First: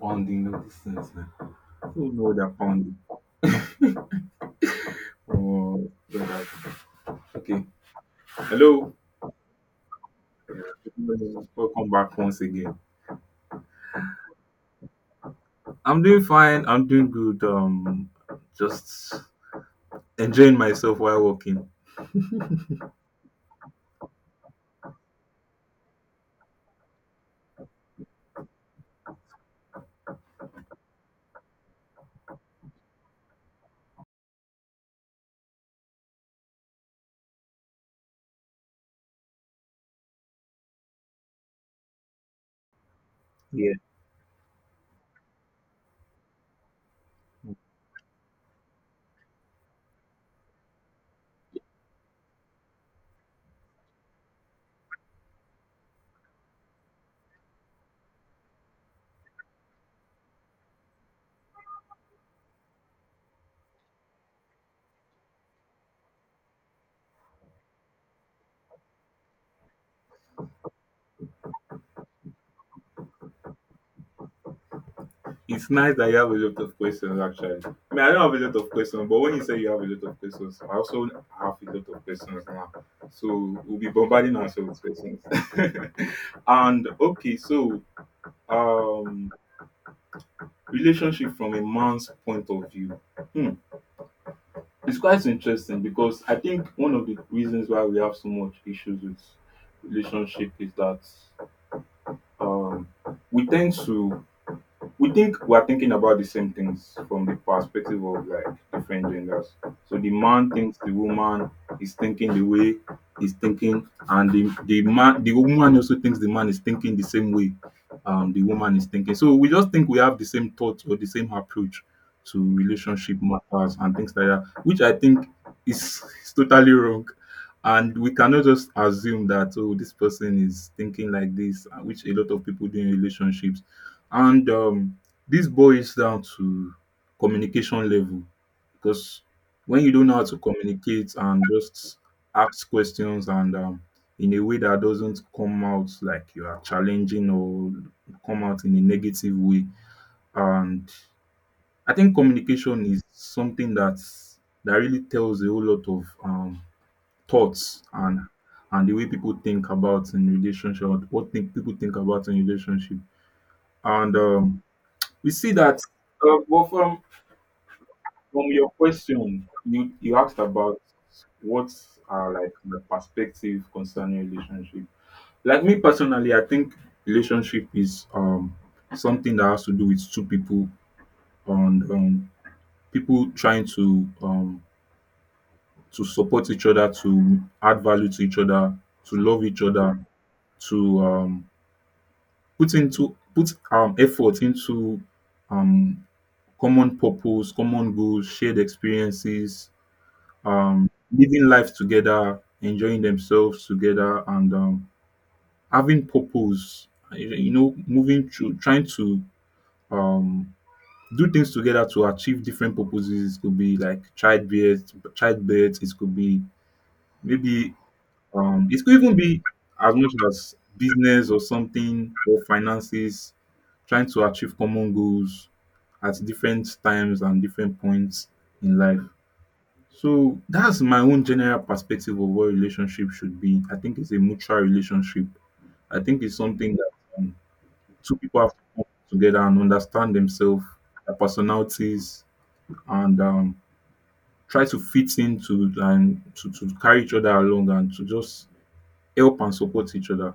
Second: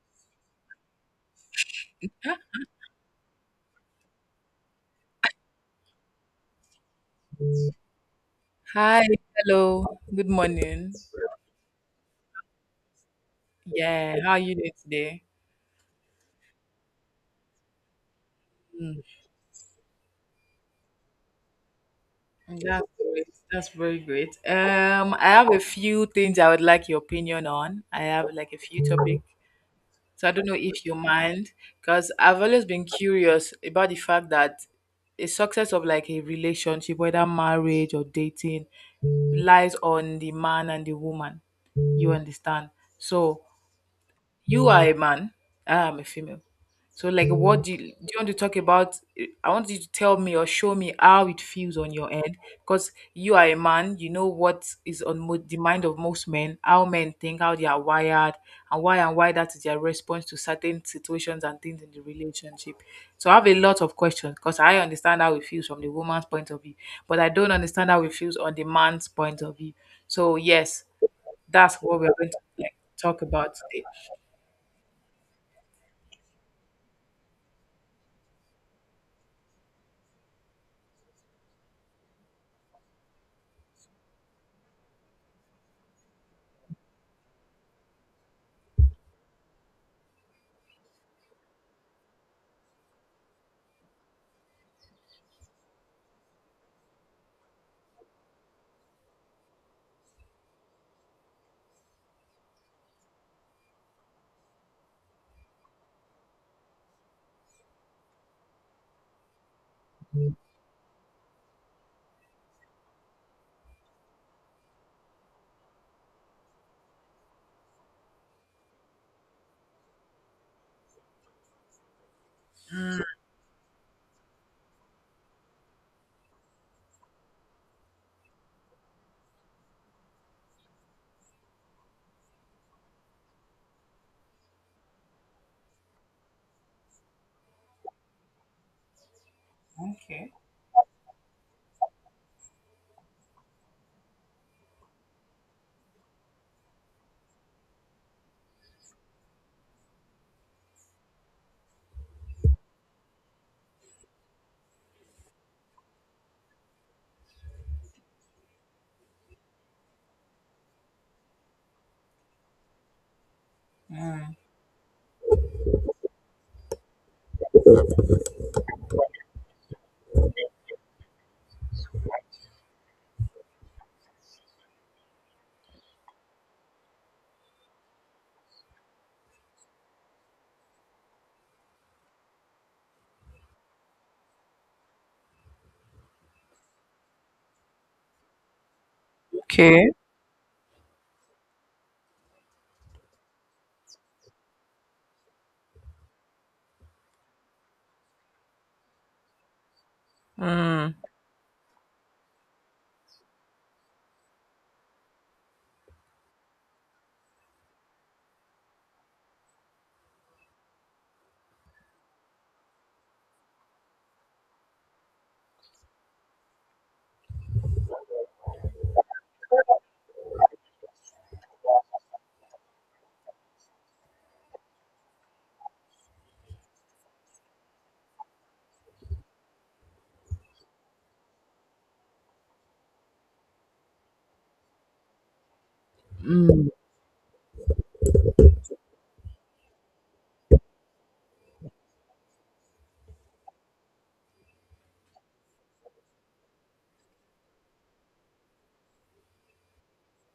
Pounding all these things now. Who know they're pounding? Oh, God. Okay. Hello. Hi, hello, good morning. Welcome back once again. Yeah, how are you doing today? I'm doing fine. I'm doing good. Mm, Just enjoying myself while walking. that's great. That's very great. I have a few things I would like your opinion on. I have like a few topics. So I don't know if you mind, because I've always been curious about the fact that a success of like a relationship, whether marriage or dating, relies on the man and the woman. You understand? So Yeah. you are a man. I am a female. So, like, what do you want to talk about? I want you to tell me or show me how it feels on your end, because you are a man. You know what is on the mind of most men, how men think, how they are wired, and why that is their response to certain situations and things in the relationship. So, I have a lot of questions because I understand how it feels from the woman's point of view, but I don't understand how it feels on the man's point of view. So, yes, that's what we're going to like talk about today. It's nice that you have a lot of questions, actually. I mean, I don't have a lot of questions, but when you say you have a lot of questions, I also have a lot of questions now. So we'll be bombarding ourselves with questions. and okay, so um relationship from a man's point of view. Hmm. It's quite interesting because I think one of the reasons why we have so much issues with relationship is that um, we tend to we think we are thinking about the same things from the perspective of like different genders. So the man thinks the woman is thinking the way he's thinking, and the woman also thinks the man is thinking the same way the woman is thinking. So we just think we have the same thoughts or the same approach to Mm, relationship matters and things like that, which I think is totally wrong. And we cannot just assume that oh this person is thinking like this, which a lot of people do in relationships and this boils down to communication level because when you don't know how okay. to communicate and just ask questions and in a way that doesn't come out like you are challenging or come out in a negative way, and I think communication is something that really tells a whole lot of thoughts and the way people think about in relationship, what think people think about in relationship. And we see that, well, from your question, you asked about what are like the perspective concerning relationship. Like me personally, I think relationship is something that has to do with two people and people trying to support each other, to add value to each other, to love each Okay. other, to put effort into um common purpose, common goals, shared experiences, um, Mm. living life together, enjoying themselves together, and having purpose. You know, moving through, trying to um, do things together to achieve different purposes. It could be like childbirth, childbirth. It could be maybe it could even be as much as business or something, or finances. Trying to achieve common goals at different times and different points in life. So that's my own general perspective of what relationship should be. I think it's a mutual relationship. I think it's Mm, something that um, two people have to come together and understand themselves, their personalities, and try to fit into and to carry each other along and to just help and support each other.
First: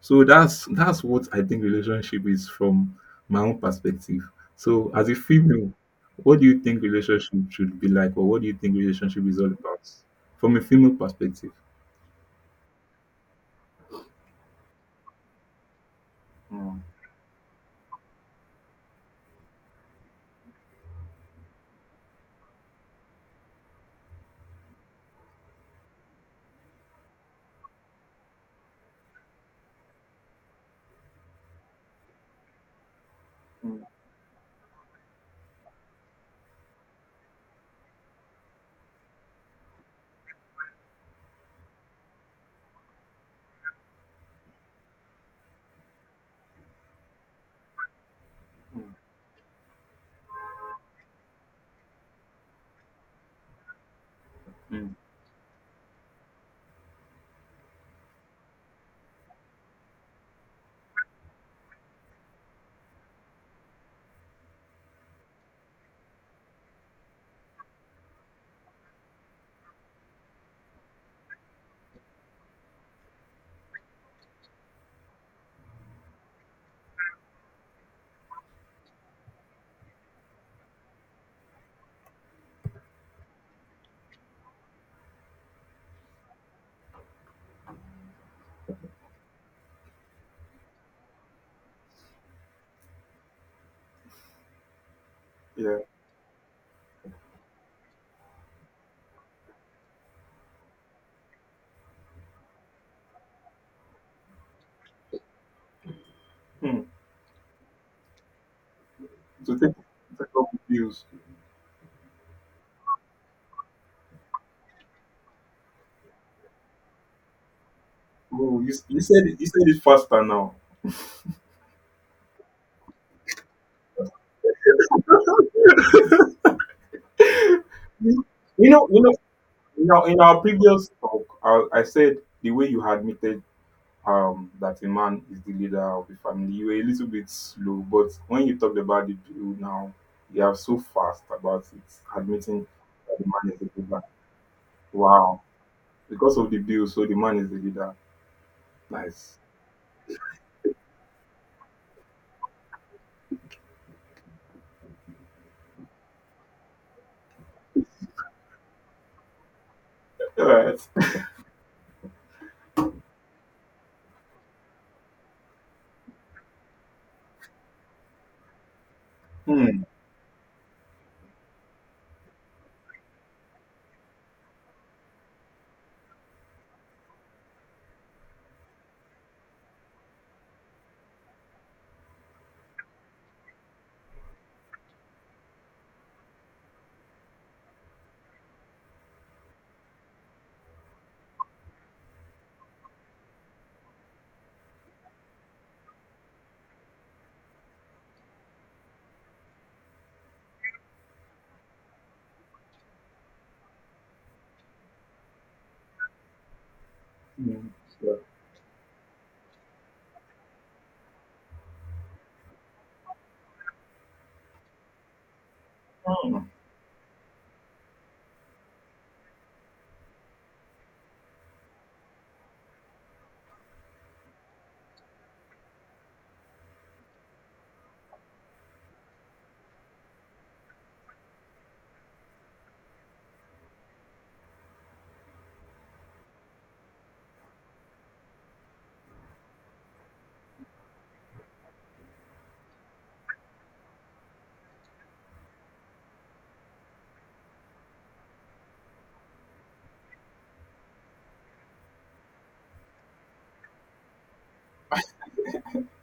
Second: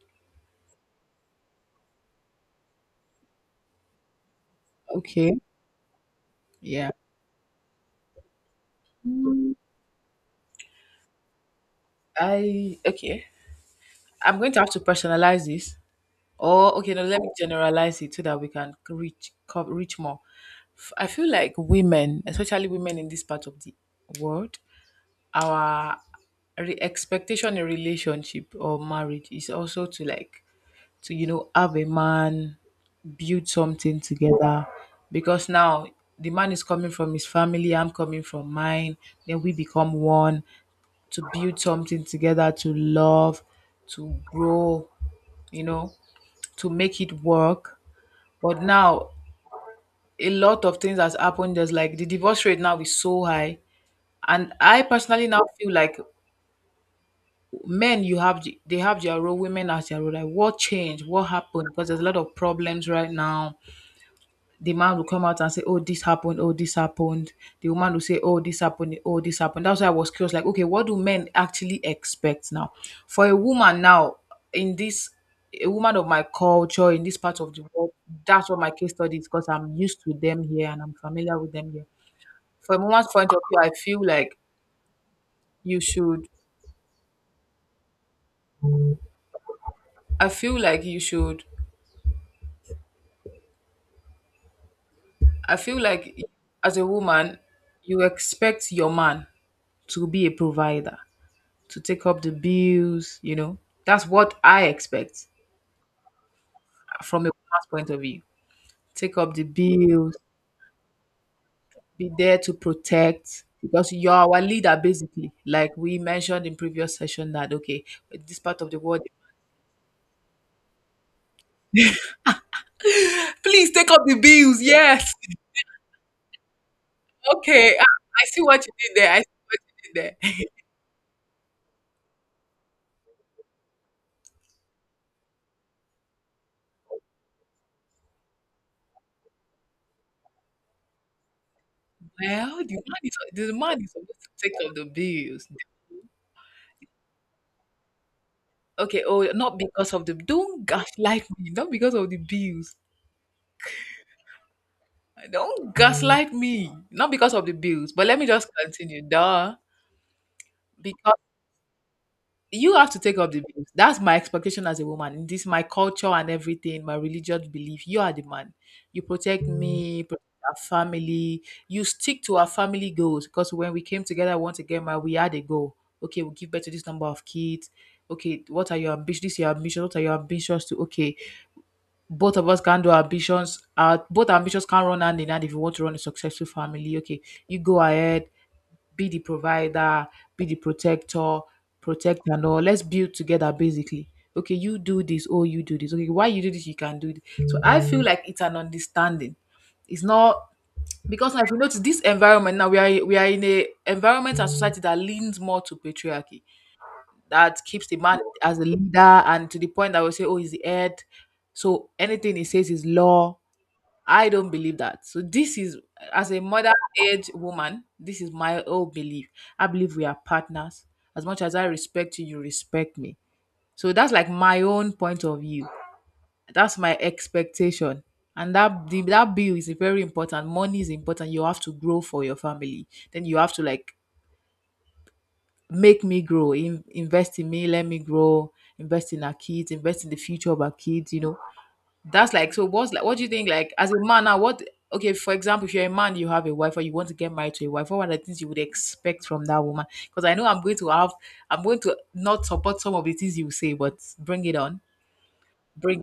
So that's what I think relationship is from my own perspective. So as a okay. female, what do you think Yeah. relationship should be like, or what do you think relationship is all Mm, about from a female perspective? I Okay. I'm going to have to personalize this. Or Mm, okay, no, let me generalize it so that we can reach more. I feel like women, especially women in this part of the world, our expectation in relationship or marriage is also to like to have a man, build something together, because now the man is coming from his family, I'm coming from mine, then we become one, to build something together, to love, to grow, you know to make it work. But mm, now a lot of things has happened. There's like the divorce rate now is so high, and I mm, personally now feel like men, they have their role, women as their role, like what changed, what happened, because there's a lot of problems right now. The man will come out and say, "Oh, this happened, oh, this happened." The woman will say, "Oh, this happened, oh, this happened." That's why I was curious, like, okay, what do men actually expect now? For a woman now, in this a woman of my culture, in this part of the world, that's what my case study is, because I'm used to them here and I'm familiar with them here. From a woman's point of view, you should I feel like you should I feel like, as a woman, you expect your man to be a provider, to take up the bills. That's what I expect mm. from a woman's point of view. Take up the So take bills, take up the views. be there to protect, because you're our leader basically. Like we mentioned in previous session that okay, this Oh, part of you, the world, you said it faster now. please take up the bills. Yes. Okay. I, I You see what you know, you did there. know, I see what you did in there. our previous talk, I said the way you admitted that a man is the leader of the family. You were a little bit slow, but when you talked about it you now, you are so fast about it, Well, admitting the man that is the the man is man the is leader. supposed to take up the Wow. bills. Because of the bill, so the man is the leader. Okay, oh, Nice. not because of the don't gaslight me, not because of the bills. Don't gaslight me. Not because of the bills, but let me just continue. Duh. All right. Because you have to take up the bills. That's my expectation as a woman. In this, my culture and everything, my religious belief. You are the man. You protect Hmm. me, protect our family. You stick to our family goals. Because when we came together once again, my we had a goal. Okay, we'll give birth to this number of kids. Okay, what are your ambitions? This is your ambition. What are your ambitions to? Okay, both of us can do ambitions. Both ambitions can run hand in hand if you want to run a successful family. Okay, you go ahead, be the provider, be the protector, protect and all. Let's build together, basically. Okay, you do this, oh, you do this. Okay, why you do this, you can do this. So I feel like it's an understanding. It's not, because now, if you notice this environment, now we are in a environment and society that leans more to patriarchy, that Hmm. keeps the So man as a leader, and to the point that we say, oh, he's the head, so anything he says is law. I don't believe that. So this is, as a mother age woman, this is my own belief. I believe we are partners. As much as I respect you, you respect me. So that's like my own point of view. That's my expectation. And that bill is very important. Money is important. You have to grow for your family. Then you have to like make me grow, invest in me, let me grow, invest in our kids, invest in the future of our kids. That's like so. What's like? What do you think? Like as a man now, what? Okay, for example, if you're a man, you have a wife, or you want to get married to a wife, what are the things you would expect from that woman? Because I know I'm going to not support some of the things you say, but bring it on, bring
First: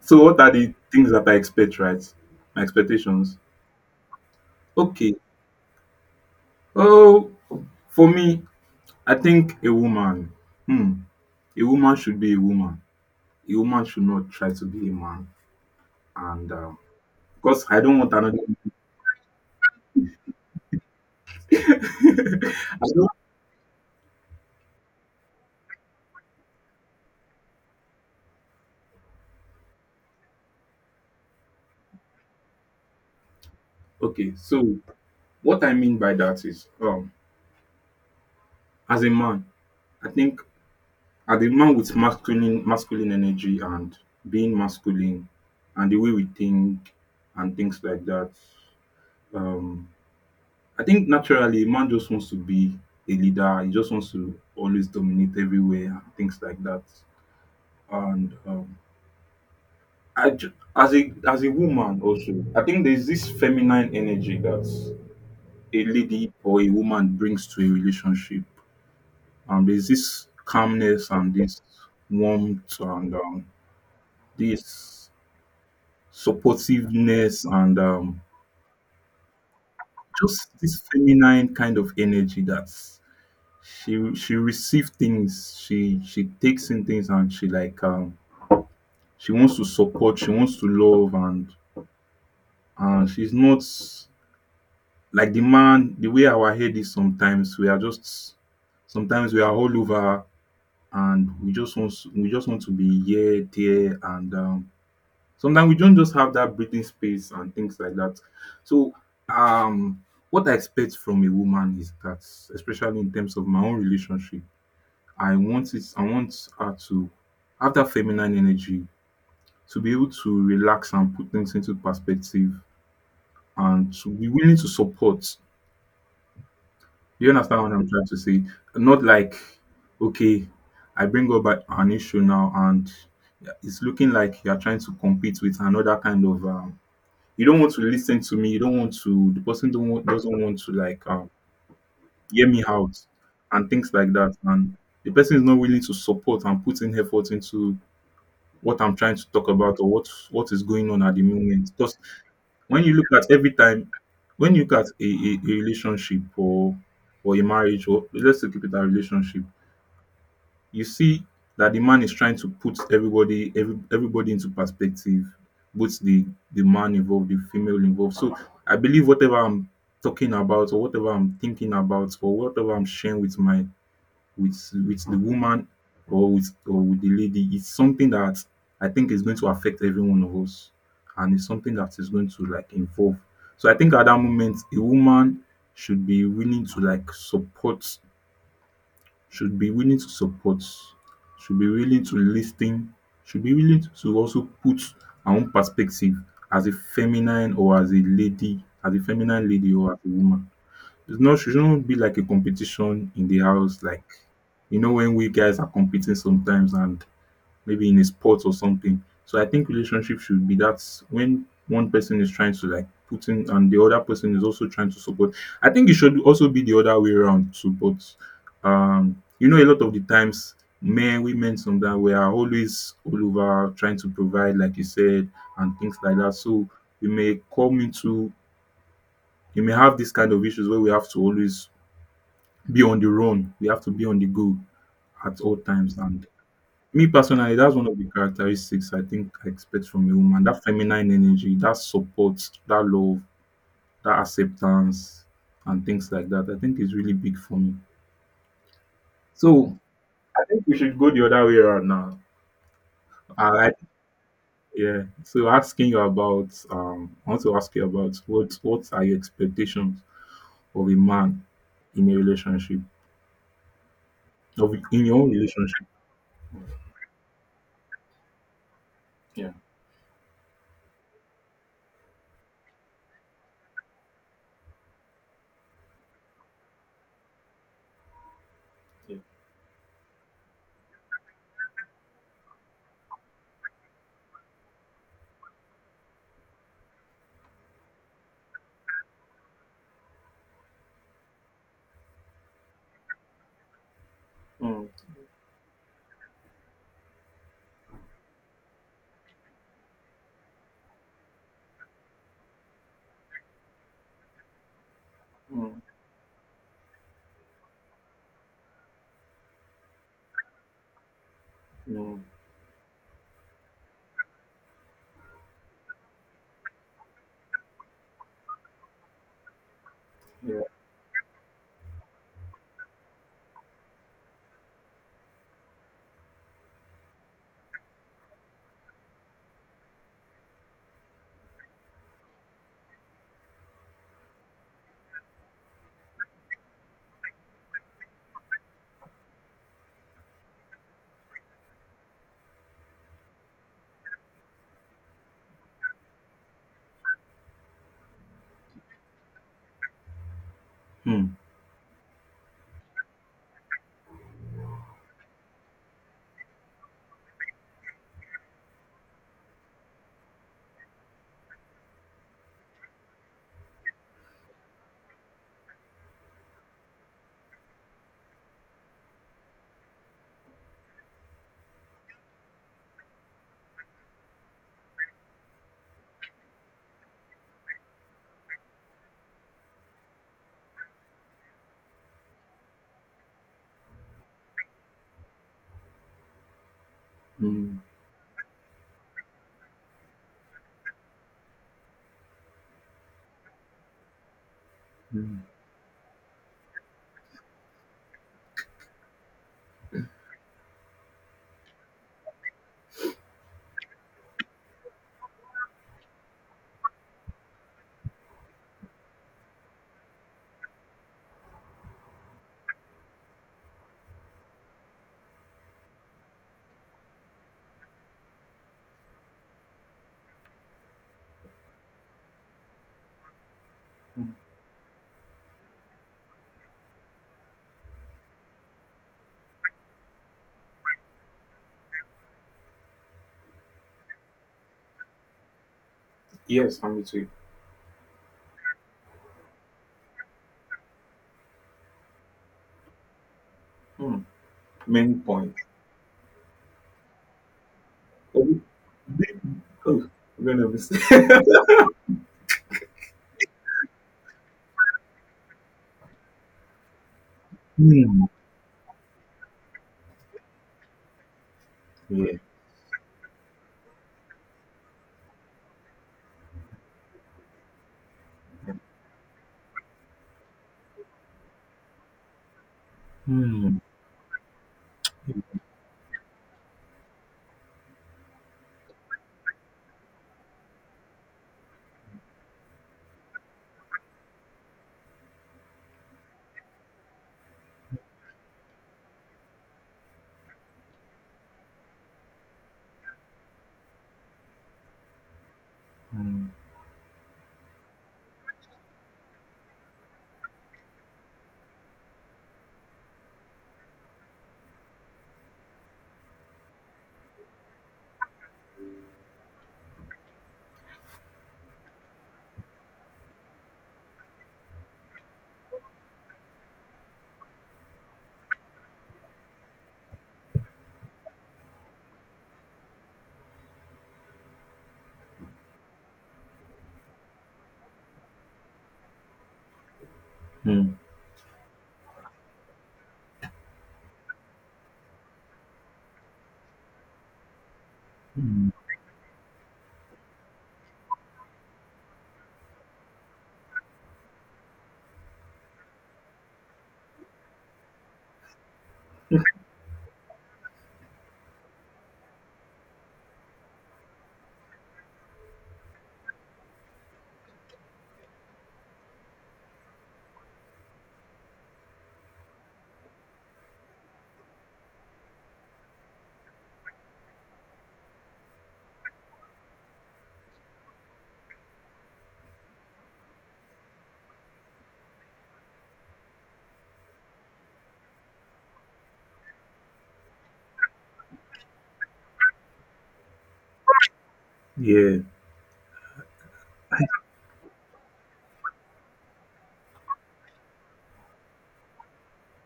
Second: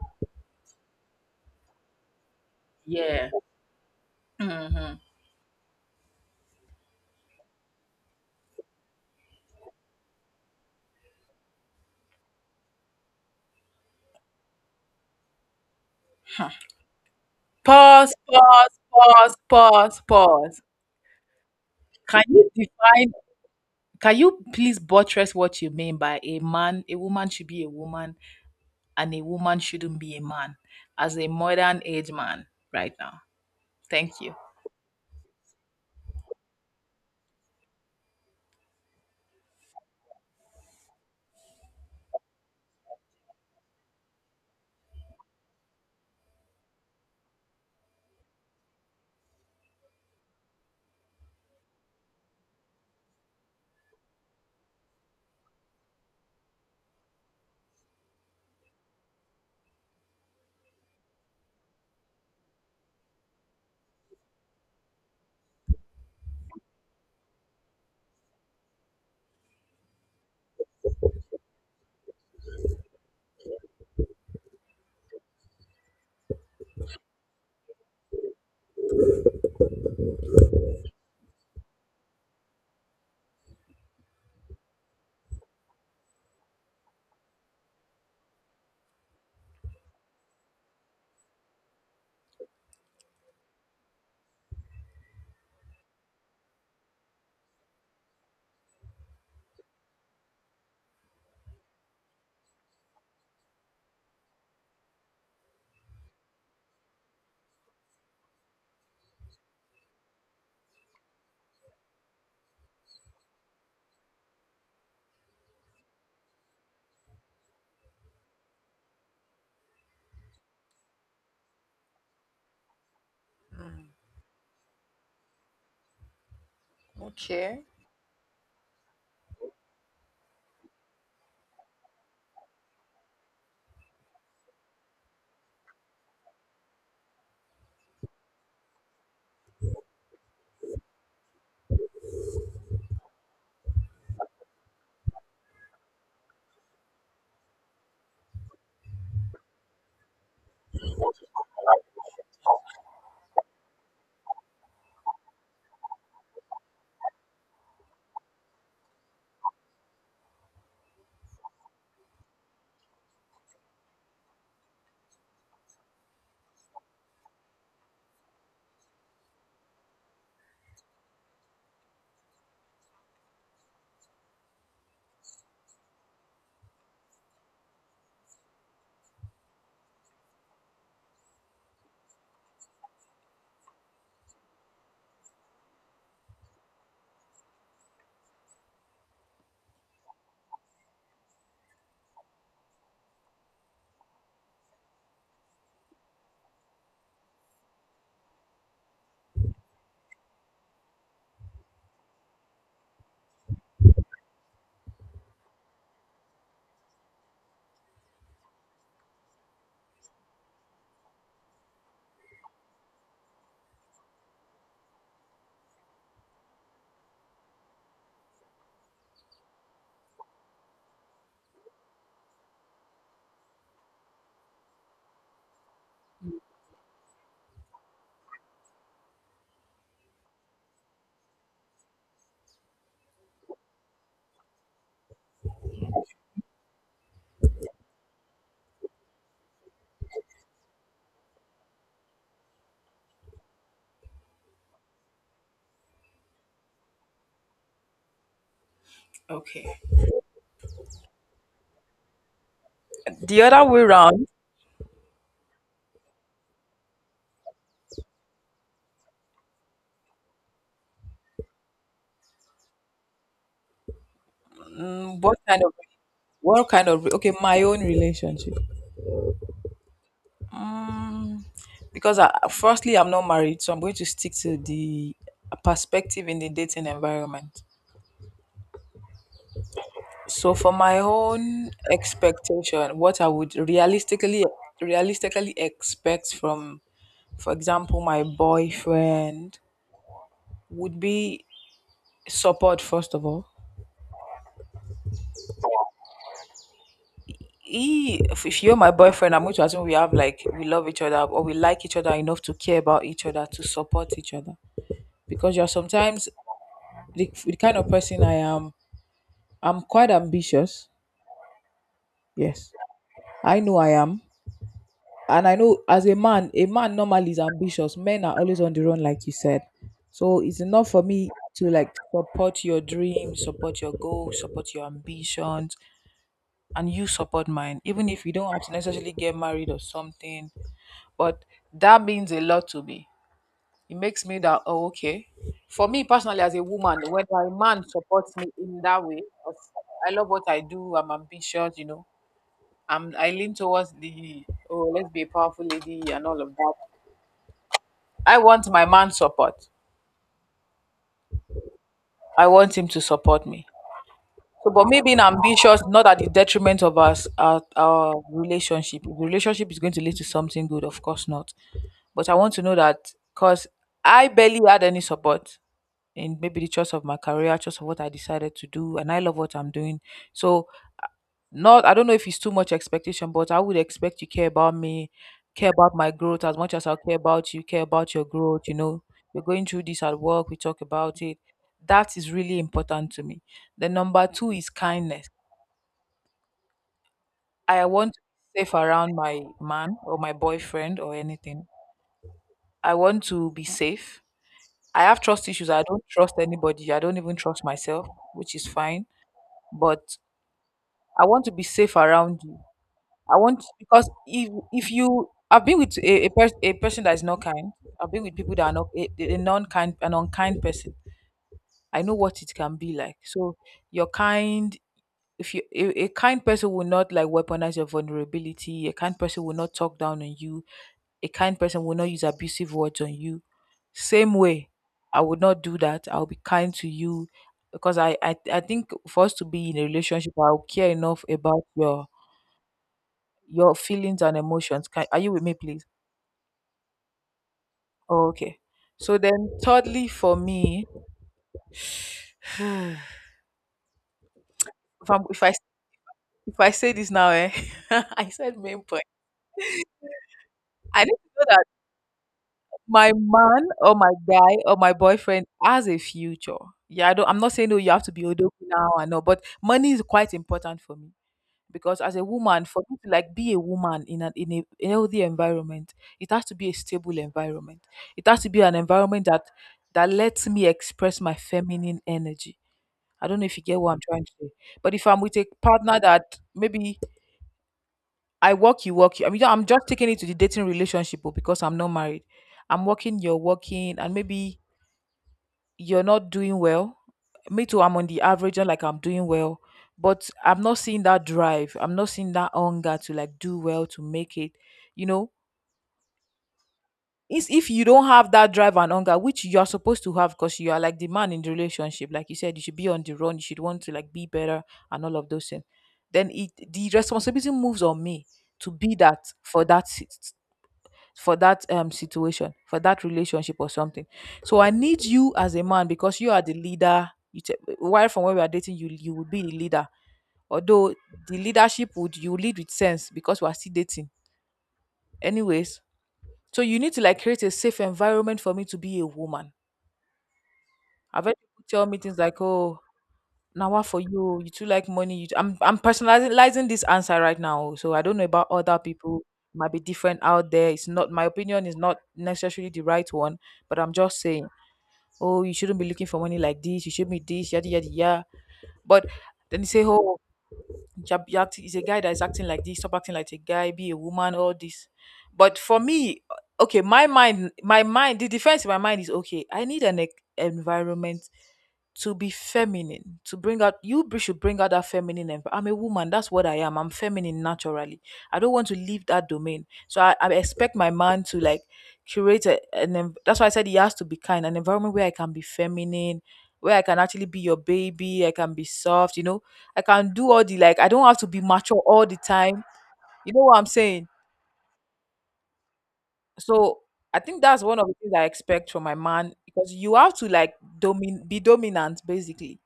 so what are the things that I expect, right? My it on. expectations. Yeah. Hmm. Okay. Oh, for me, I think a woman, hmm, a woman should be a woman. A woman should not try to be a man. And Because I don't want Pause. another. Pause. Pause. Pause. Pause. I Can you don't, define? Can you please buttress what you mean by a man? A woman should be a woman, and a woman shouldn't be a man, as a modern age man right now. Thank okay, you. so what I mean by that is, as a man, I think as a man with masculine energy and being masculine and the way we think and things like that, um, I think naturally a man just wants to be a leader. He just wants to always dominate everywhere and things like that. And as a woman also, I think there's this feminine energy that a lady or a woman brings to a relationship. There's this calmness and this warmth and this supportiveness and just this feminine kind of energy that she receives things, she takes in things and she she wants to support, she wants to love, and she's not like the man. The way our head is, sometimes we are just sometimes we are all over and we just want to be here, there, and sometimes we don't just have that breathing space and things like that. So, um, what I expect from a woman is that, especially in terms of my own relationship, I want it. I want her to have that feminine energy, to be able to relax and put things into perspective, and to be willing to support. You understand what I'm trying to say? Not like, okay, I bring up an issue now and it's looking like you're trying to compete with another kind of. You don't want to listen to me. You don't want to. The person don't want, doesn't want to like hear me out and things like that. And the person is not willing to support and put in effort into what I'm trying to talk about, or what is going on at the moment. Because when you look at every time, when you look at a relationship or a marriage, or let's look at a relationship, you see that the man is trying to put everybody everybody into perspective, both the man involved, the female involved. So I believe whatever I'm talking about, or whatever I'm thinking about, or whatever I'm sharing with my with the woman, or with the lady, it's something that I think is going to affect every one of us, and it's something that is going to like involve. So I think at that moment a woman should be willing to like support should be willing to support, should be willing to listen, should be willing to also put her own perspective as a feminine, or as a lady, as a feminine lady, or as a woman. It's not shouldn't be like a competition in the house, like, you know, when we guys are competing sometimes, and maybe in a sport or something. So I think relationship should be that when one person is trying to like put in, and the other person is also trying to support. I think it should also be the other way around too, but you know, a lot of the times men, women, sometimes we are always all over trying to provide like you said and things like that. So we may come into, you may have this kind of issues where we have to always be on the run. We have to be on the go at all times. And me personally, that's one of the characteristics I think I expect from a woman. That feminine energy, that support, that love, that acceptance, and things like that. I think is really big for me. So Okay. I think we should go the other way around now. The All other right. way round. Yeah. So asking you about I want to ask you about what are your expectations of a man in a relationship? Of in your mm, own what kind of relationship. what kind of okay, my own relationship. Yeah. Mm, because I'm not married, so I'm going to stick to the perspective in the dating environment. Yeah. So for my own expectation, what I would realistically expect from, for example, my boyfriend would be support first of all. Mm, He, if, if you're my boyfriend, I'm going to assume we have like we love each other or we like each other enough to care about each other, to support each other. Because you're mm, sometimes, the kind of person I am. I'm quite ambitious. mm, Yes, I know I am, and I know as a man, normally is ambitious. Men are always on the run, like you said. So yeah. it's enough for me to like support your dreams, support your goals, support your ambitions, and you support mine. Even if we don't have to necessarily get married or something, but that means a lot to me. It makes me that, oh, okay. For me personally, as a woman, when my man supports me in that way, of, I love what I do. I'm ambitious. I lean towards the, oh, let's be a powerful lady and all of that. I want my man's support. Hmm. I want him to support me. So, but me being ambitious, not at the detriment of us, our relationship. If the relationship is going to lead to something good, of course not. But I want to know that, because I barely had any support in maybe the choice of my career, choice of what I decided to do, and I love what I'm doing. So, uh, not I don't know if it's too much expectation, but I would expect you care about me, care about my growth as much as I care about you, care about your growth. You know, we're going through this at work, we talk about it. That is really important to me. The number two is kindness. Hmm. I want to be safe around my man or my boyfriend or anything. I want to be safe. I have Mm, trust issues. I don't trust anybody. I don't even trust myself, which is fine. But I want to be safe around you. I want, because if you I've been with a person that is not kind. I've been with people that are not a, a non kind an unkind person. I know what it can be like. So you're kind. If a kind person will not like weaponize your vulnerability, a kind person will not talk down on you. A kind person will not use abusive words on you. mm. Same way, I would not do that. I'll be kind to you because I think for us to be in a relationship, I'll care enough about your feelings and emotions. Are you with me, please? Yes, I'm with you. Oh, okay. So then, thirdly, for me, if, Hmm. Main I'm, if I point. if I say this now, I said Oh, main point. the- oh, I'm gonna miss. I need to know that my man or my guy or my boyfriend has a future. Yeah, I'm not saying oh you have to be Hmm. odoku now and all, but money is quite important for me because as a Yeah. woman, for me to like be a woman in a healthy environment, it has to be a stable environment. It has to be an environment that lets me express my feminine energy. I don't know if you Hmm. get what I'm trying to say, but if I'm with a partner that maybe I work, you work, you. I mean, I'm just taking it to the dating relationship oh, because I'm not married. I'm working, you're working, and maybe you're not doing well. Me too, I'm on the average, not like I'm doing well. But I'm not seeing that drive. I'm not seeing that hunger to like do well to make it. You know, Hmm. it's if you don't have that drive and hunger, which you are supposed to have because you are like the man in the relationship. Like you said, you should be on the run, you should want to like be better and all of those things. Then it the responsibility moves on me to be that for that situation for that relationship or something. So I need you as a man because you are the leader, while from when we are dating, you will be the leader, although the leadership, would you lead with sense because we are still dating, anyways. So you need to like create a safe environment for me to be a woman. Hmm. I've had people tell me things like, oh, now what for you too like money you, I'm personalizing this answer right now oh. So I don't know about Mm. other people, might be different out there, it's not, my opinion is not necessarily the right one, but I'm just saying, oh, you shouldn't be looking for money like this, you should be this, yada yada yada. But then you say, oh, you're acting, it's a guy that's acting like this, stop acting like a guy, be a woman, all this. But for me, okay, my mind, the defense in my mind is okay. I need environment to be feminine, to bring out, should bring out that feminine I'm a woman, that's what I am, I'm feminine naturally. I don't want to leave that domain, I expect my man to like curate that's why I said he has to be kind, an environment where I can be feminine, where I can actually be your baby, I can be soft, I can do all the, like, I don't have to be mature all the time, you know what I'm saying? Yeah. So I think that's one of the things I expect from my man, because you have to like domin be dominant, basically.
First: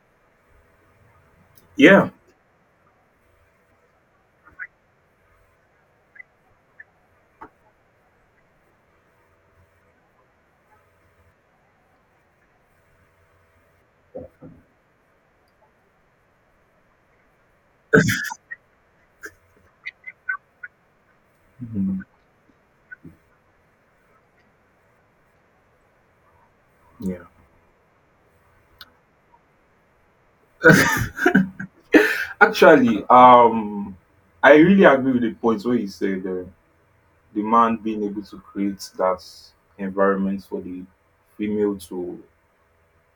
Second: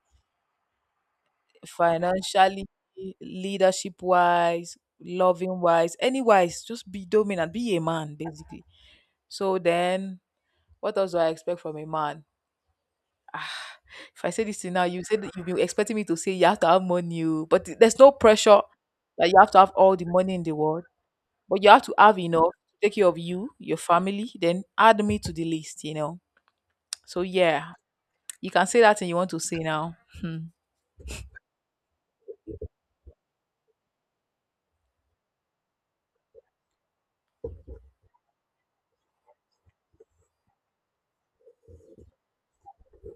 Yeah. Financially, leadership wise, loving wise, any wise, just be dominant, be a man basically. So then, what else do I expect from a man? Ah, if I say this thing now, you said that you've been expecting me to say you have to have money, oh, but there's no pressure that you have to have all the money in the world, but you have to Mm, have enough to take care of you, your family, then add me to the list. So, yeah. yeah, you can say that and you want to say now. Hmm. Actually, I really agree with the points where you said the man being able to create that environment for the female to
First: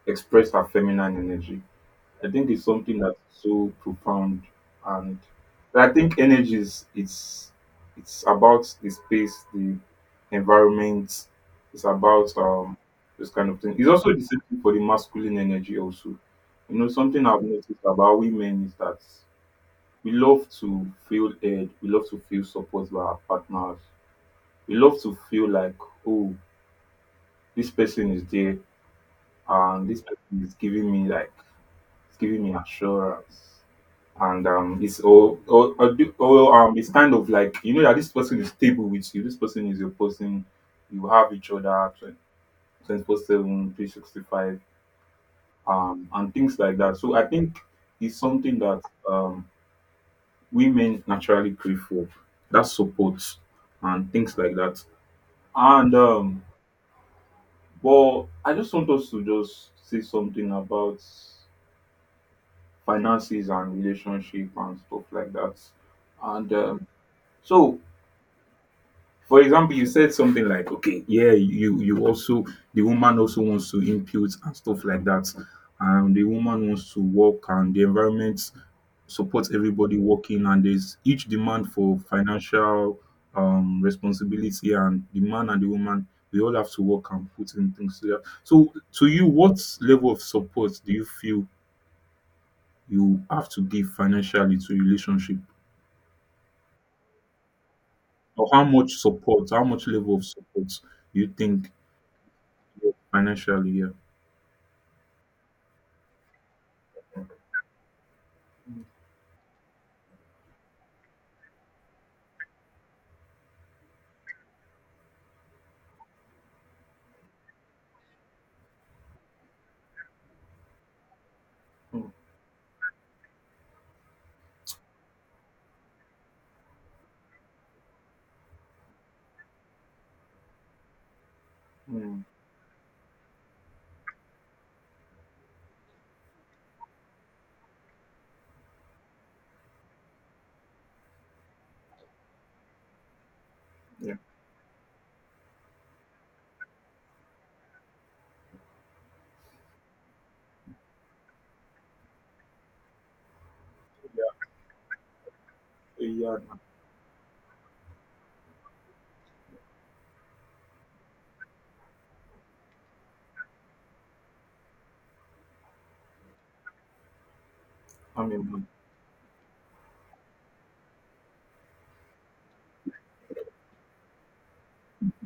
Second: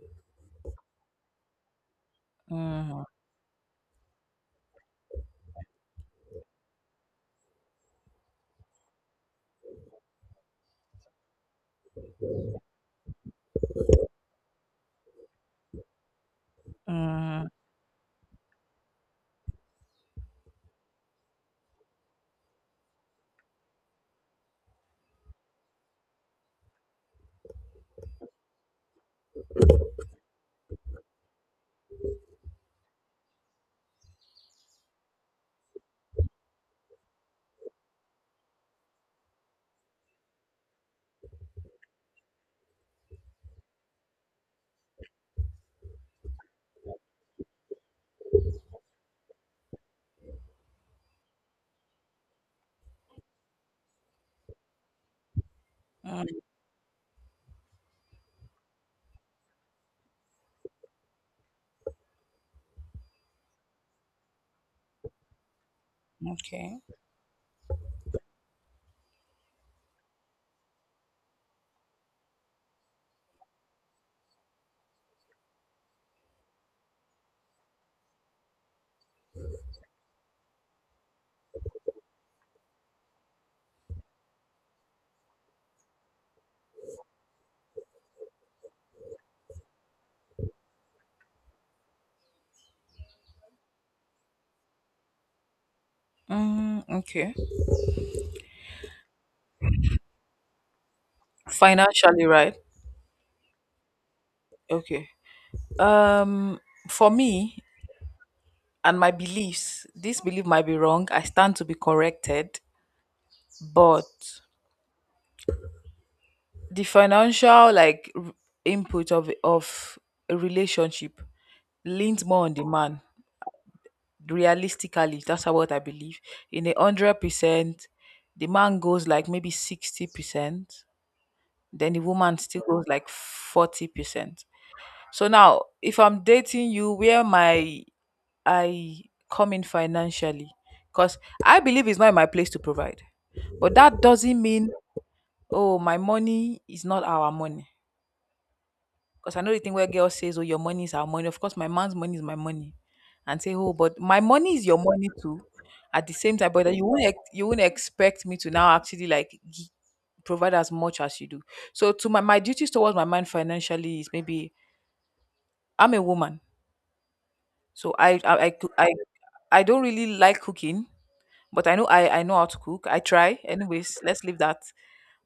express her feminine energy. I think it's something Mm, that's so profound, and I think energy is it's about the space, the environment. It's about this kind of thing. It's also the same thing for the masculine energy also. Something I've mm, noticed about women is that we love to feel heard, we love to feel supported by our partners, we love to feel like, oh, this person is there and this person is giving me like it's giving me assurance, and it's all or, do- or it's kind of like you know that this person is stable with you, this person is your person, you have each other 24/7, 365. And things like that, so I think it's something that um women naturally crave for, that support and things like that, and mm, but I just want us to just say something about finances and relationship and stuff like that, and okay. So, for example, you said something like, okay, yeah, you also the woman also wants to impute and stuff like that, and the woman wants to work, and the environment supports everybody working, and there's each demand for financial responsibility, and the man and the woman, we all have to work and put in things together. So to you, what level of support do you feel you have to give financially to relationship? Mm, okay. Or how much support, how much level of support you think? Financially, right? Financially, year. Okay. Um, for me and my beliefs, this belief might be wrong. I stand to be corrected, but the financial, like, input of a relationship Mm, leans more on the man. Realistically, that's how what I believe. In 100%, the man goes like maybe 60%, then the mm, woman still goes like 40%. So now, if I'm dating you, where my I come in financially, because I believe it's not my place to provide. But that yeah, doesn't mean, oh, my money is not our money. Because I know the thing where girls says, oh, your money is our money. Of course, my man's money is my money. And say, oh, but my yeah, money is your money too. At the same yeah. time, but you won't expect me to now actually like provide as much as you do. So to, my duties towards my man financially is maybe, I'm a woman, so I I I I, mean, coo- I I don't really like cooking. But I know I know how to cook. I try. Anyways, let's leave that.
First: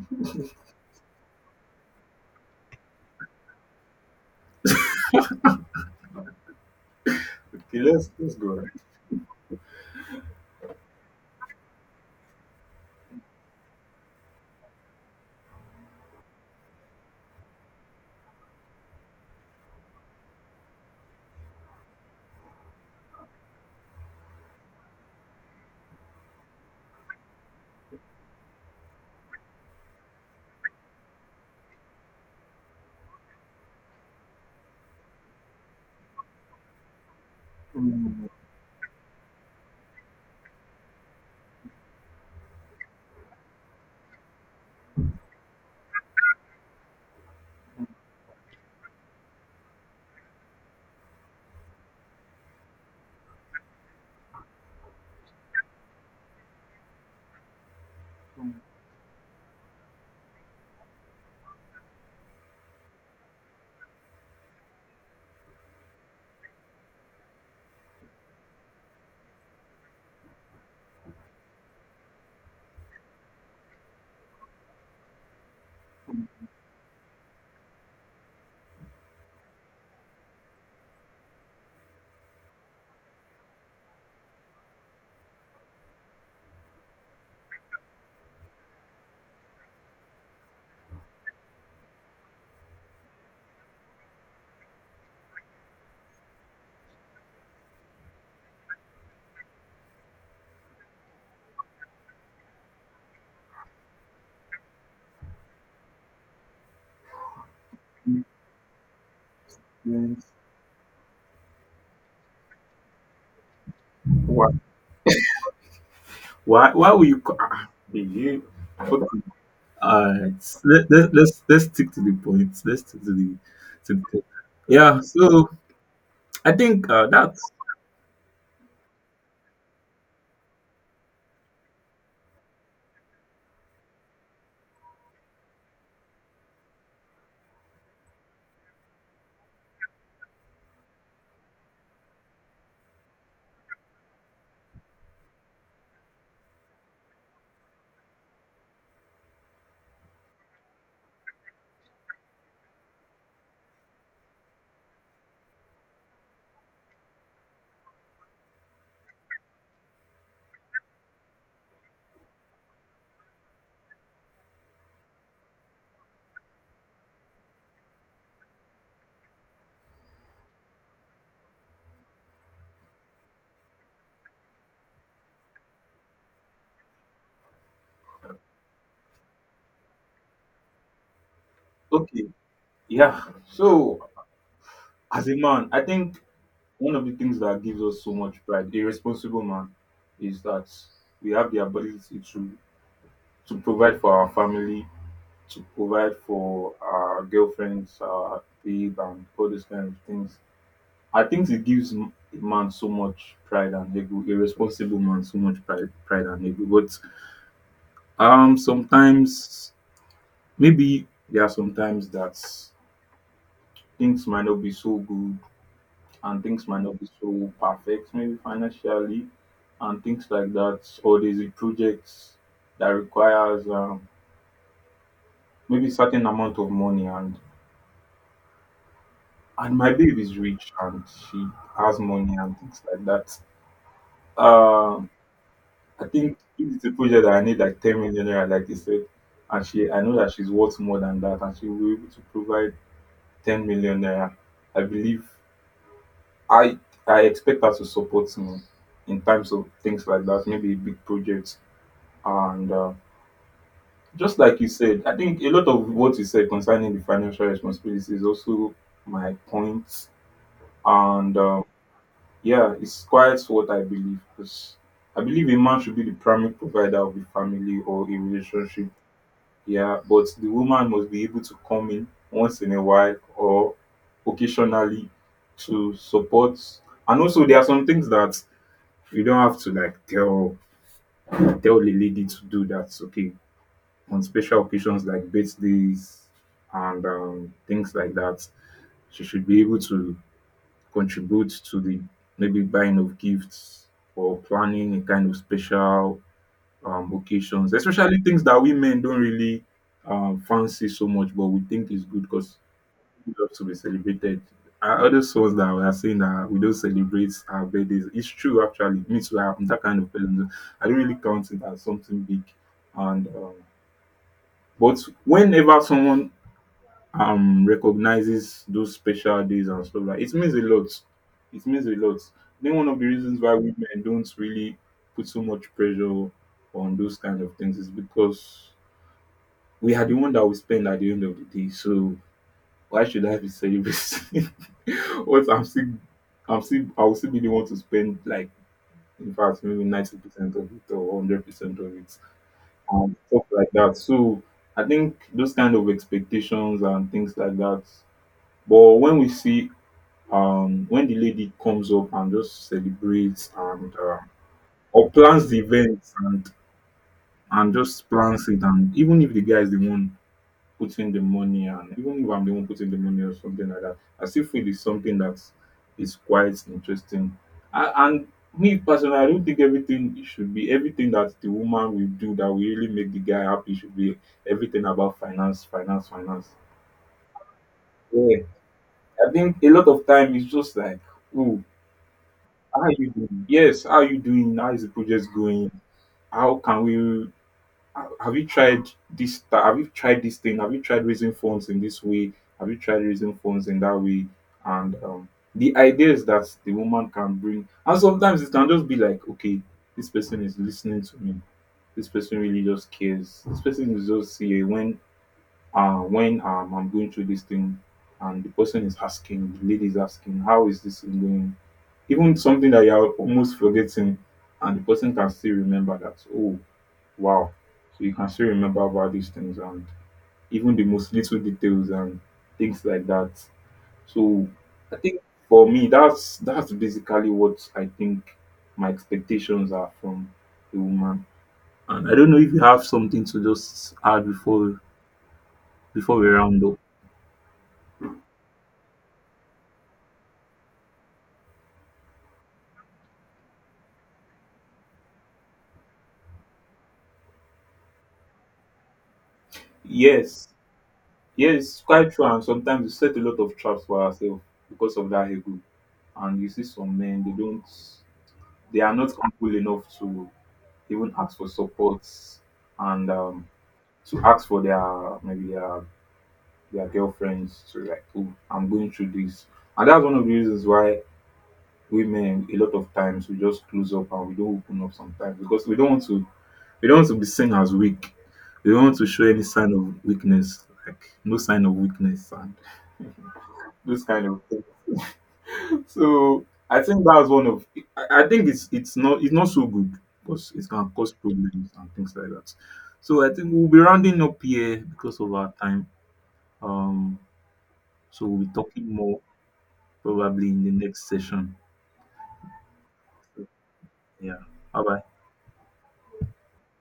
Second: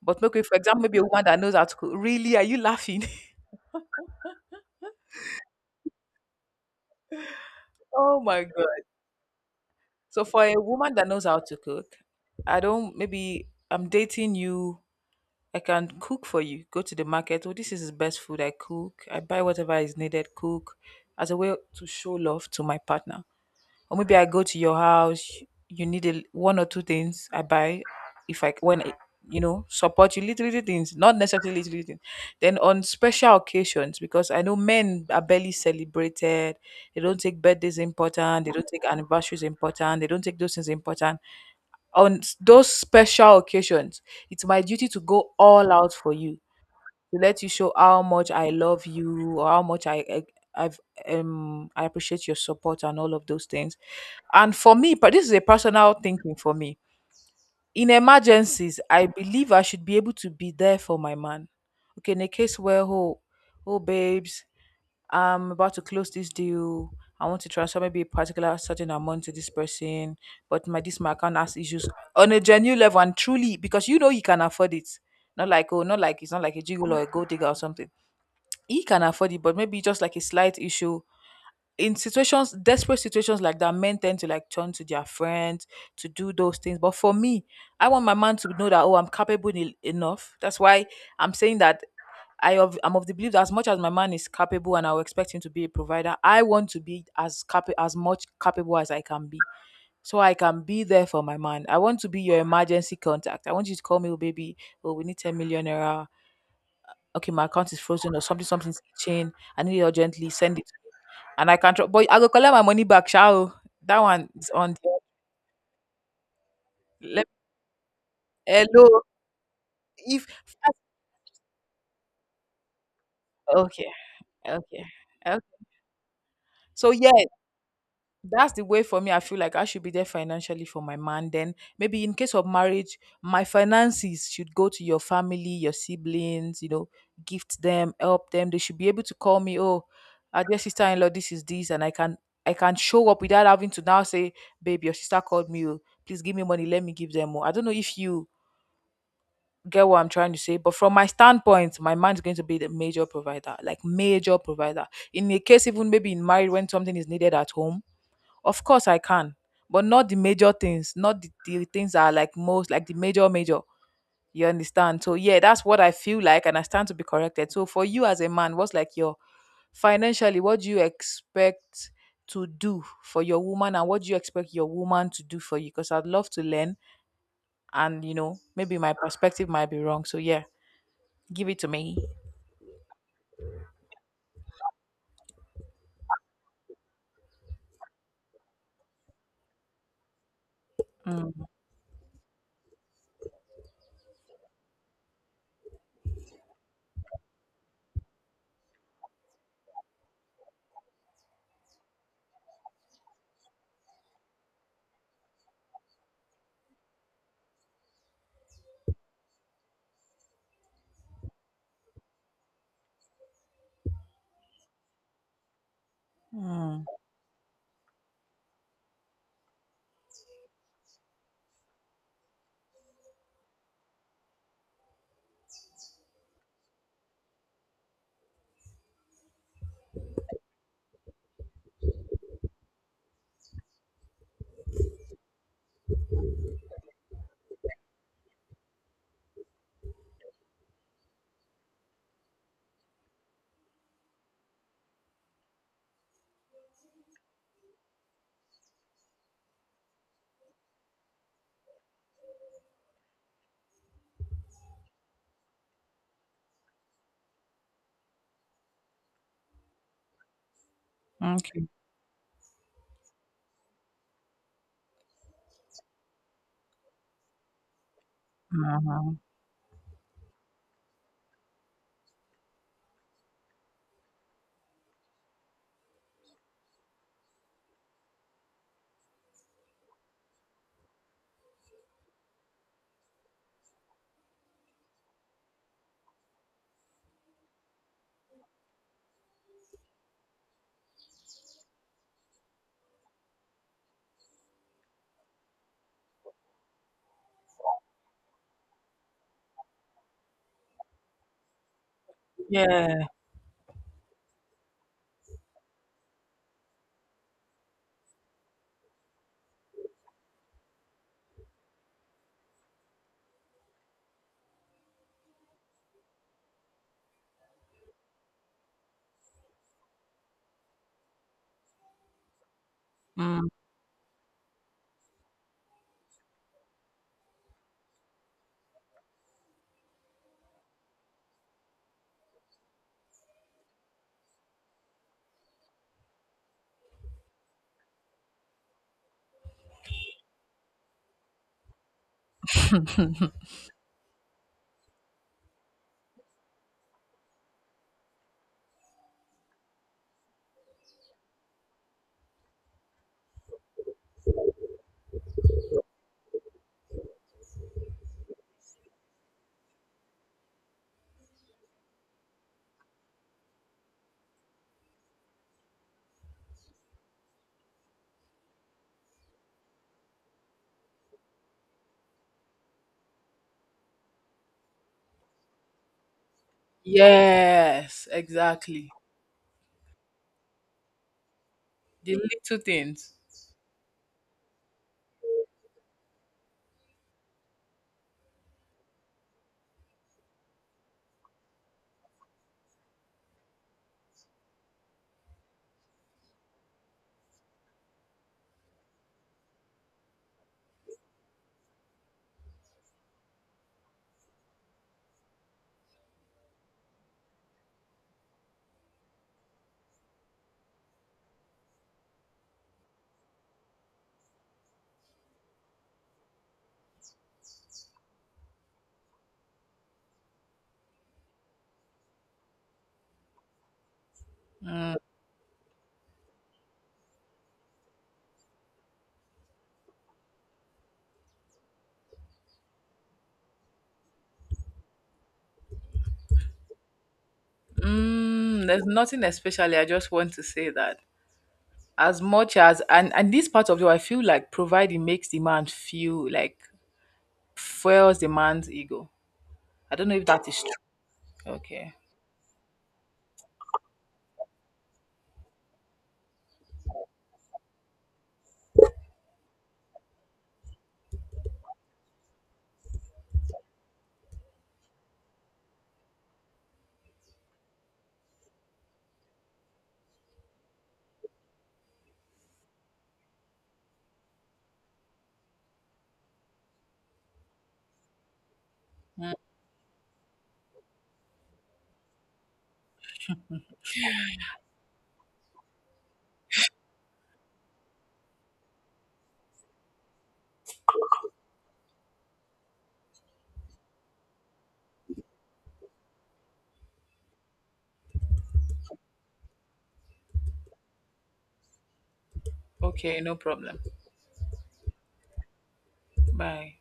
But maybe, for example, maybe a woman that knows how to cook. Really, are you laughing? okay, let's Oh let's my go god. right. So for a woman that knows how to cook, I don't maybe I'm dating you, I can cook for you. Go to the market. Oh, this is his best food. I cook. I buy whatever is needed. Cook as a way to show love to my partner. Or maybe I go to your house. You need one or two things. I buy, if I when I- support you, little little things, not necessarily little little things. Then on special occasions, because I know men are barely celebrated. They don't take birthdays Mm, important. They don't take anniversaries important. They don't take those things important. On those special occasions, it's my duty to go all out for you, to let you show how much I love you or how much I've I appreciate your support and all of those things. And for me, but this is a personal thinking for me. In mm, emergencies, I believe I should be able to be there for my man. Okay, in a case where, oh, oh, babes, I'm about to close this deal. I want to transfer maybe a particular certain amount to this person, but my account has issues on a genuine level, and truly, because you know he can afford it. Not like oh, not like it's not like a jiggle or a gold digger or something. He can afford it, but maybe just like a slight issue. In situations desperate situations like that, men tend to like turn to their friends to do those things. But for me, I want my man to know that, oh, I'm capable enough. That's why I'm saying that, I'm of the belief that, as much as my man is capable and I'll expect him to be a provider, I want to be as much capable as I can be, so I can be there for my man. I want to be your emergency contact. I want you to call me, oh baby, oh, we need 10 million naira, okay, my account is frozen or something, something's chain, I need it urgently, yes. send it to me. And I can't, but I go collect my money back, shall. That one Why, is on the, why will you? let, Ah, hey, hello. okay. All If, right, let's stick to the point. Let's stick to the okay, point. okay, Yeah. So okay. I think So, yeah, that's. that's the way for me. I feel like I should be there financially for my man. Then maybe in case of marriage, my finances should go to your family, your siblings, gift them, help them. They should be able to call me, oh, our dear sister in law, this is this, and I can show up without having to now say, babe, your sister called me, oh, please give me money, let me give them more. I don't know if you get what I'm trying to say, but from my standpoint, my man's going to be the major provider, like major provider. In a case even maybe in marriage when something is needed at home, of course I can, but not the major things, not the things that are like most like the major major. You understand? So yeah, that's what I feel like, and I stand to be corrected. So for you as a man, what's like your financially, what do you expect to do for your woman and what do you expect your woman to do for you? Because I'd love to learn, and maybe my perspective might be wrong. So yeah, give it to me. Okay. Yeah. So, as a man, I think one of the things that gives us so much pride, a responsible man, is that we Mm. have the ability to provide for our family, to provide for our girlfriends, our babe, and all those kind of things. I think it gives a man so much pride and ego, a responsible man so much pride, pride and ego. But sometimes, maybe there are sometimes that things might not be so good and things might Mm. not be so perfect, maybe financially and things like that, or there's a project that requires maybe certain amount of money, and my babe is rich and she has money and things like that. Um, I think if it's a project that I need like 10 million naira, like you said, and she, I know that she's worth more than that, and she will be able to provide 10 million naira. I believe I I expect her to support me in times of things like that, maybe a big project. And just like you said, I think a lot of what you said concerning the financial responsibility is also my point. And Okay. yeah, it's quite what I believe, because I believe a man should be the primary provider of the family or a relationship. Mhm. Yeah, but the woman must be able to come in once in a while or occasionally to support. And also, there are some things that you don't have to like tell the lady to do. That's okay on special occasions like birthdays and things like that. She should be able to contribute to the maybe buying of gifts or planning a kind of special occasions, especially things that we men don't really fancy so much, but we think is good because Yeah. we love to be celebrated. Our other souls that we are saying that we don't celebrate our birthdays, it's true actually. Me too, I'm that kind of person. I don't really count it as something big. And but whenever someone recognizes those special days and stuff, like, it means a lot. It means a lot. Then one of the reasons Mm. why women don't really put so much pressure on those kind of things is because we are the one that we spend at the end of the day. So why should I be celebrating what I'll still be the one to spend, like, in fact maybe 90% of it or 100% of it and stuff like that. So I think those kind of expectations and things like that. But when we see when the lady comes up and just celebrates and or plans the event, and just plans it, and even if the guy is the one putting the money, and even if I'm the one putting the money or something like that, I still feel it's something that is quite interesting. And me personally, I don't think everything should be, everything that the woman will do that will really make the guy happy should be everything about finance, finance, finance. Yes, Yeah, exactly. I think a lot of time it's just like, oh, The little how are you things. doing? Yes, how are you doing? How is the project going? How can we? Have you tried this? Have you tried this thing? Have you tried raising funds in this way? Have you tried raising funds in that way? And the ideas that the woman can bring, and sometimes it can just be like, okay, this person is listening to me. This person really just cares. This person is just here when I'm going through this thing, and the person is asking, the lady is asking, how is this thing going? Even something that you're almost forgetting, and the person can still remember that, oh, wow. So you can still remember about these things, and even the most little details and things like that. So I think, for me, that's basically what I think my expectations are from a woman. And I don't know if you have something to just add before we round up. Mm, there's nothing especially. I just want to say that, as much as, and this part of you, I feel like providing makes the man feel like, fuels the man's ego. I don't know if that Yes. is true. Yes, it's Okay. quite true, and sometimes we set a lot of traps for ourselves because of that ego. And you see some men, they don't, they are not humble enough to even ask for support, and to ask for their maybe their girlfriends to like, oh, I'm going through this. And that's one of the reasons why women, a lot of times, we just close up and we don't open up sometimes, because we don't want to be seen as weak. We don't want to show Mm, any sign of weakness, like no sign of weakness and those kind of things. So I think that's one of, I think it's not so good, because it can cause problems and things like that. So I think we'll be rounding up here because of our time. Um so we'll be talking more probably in the next session. okay, no problem. Yeah. Bye bye. Bye.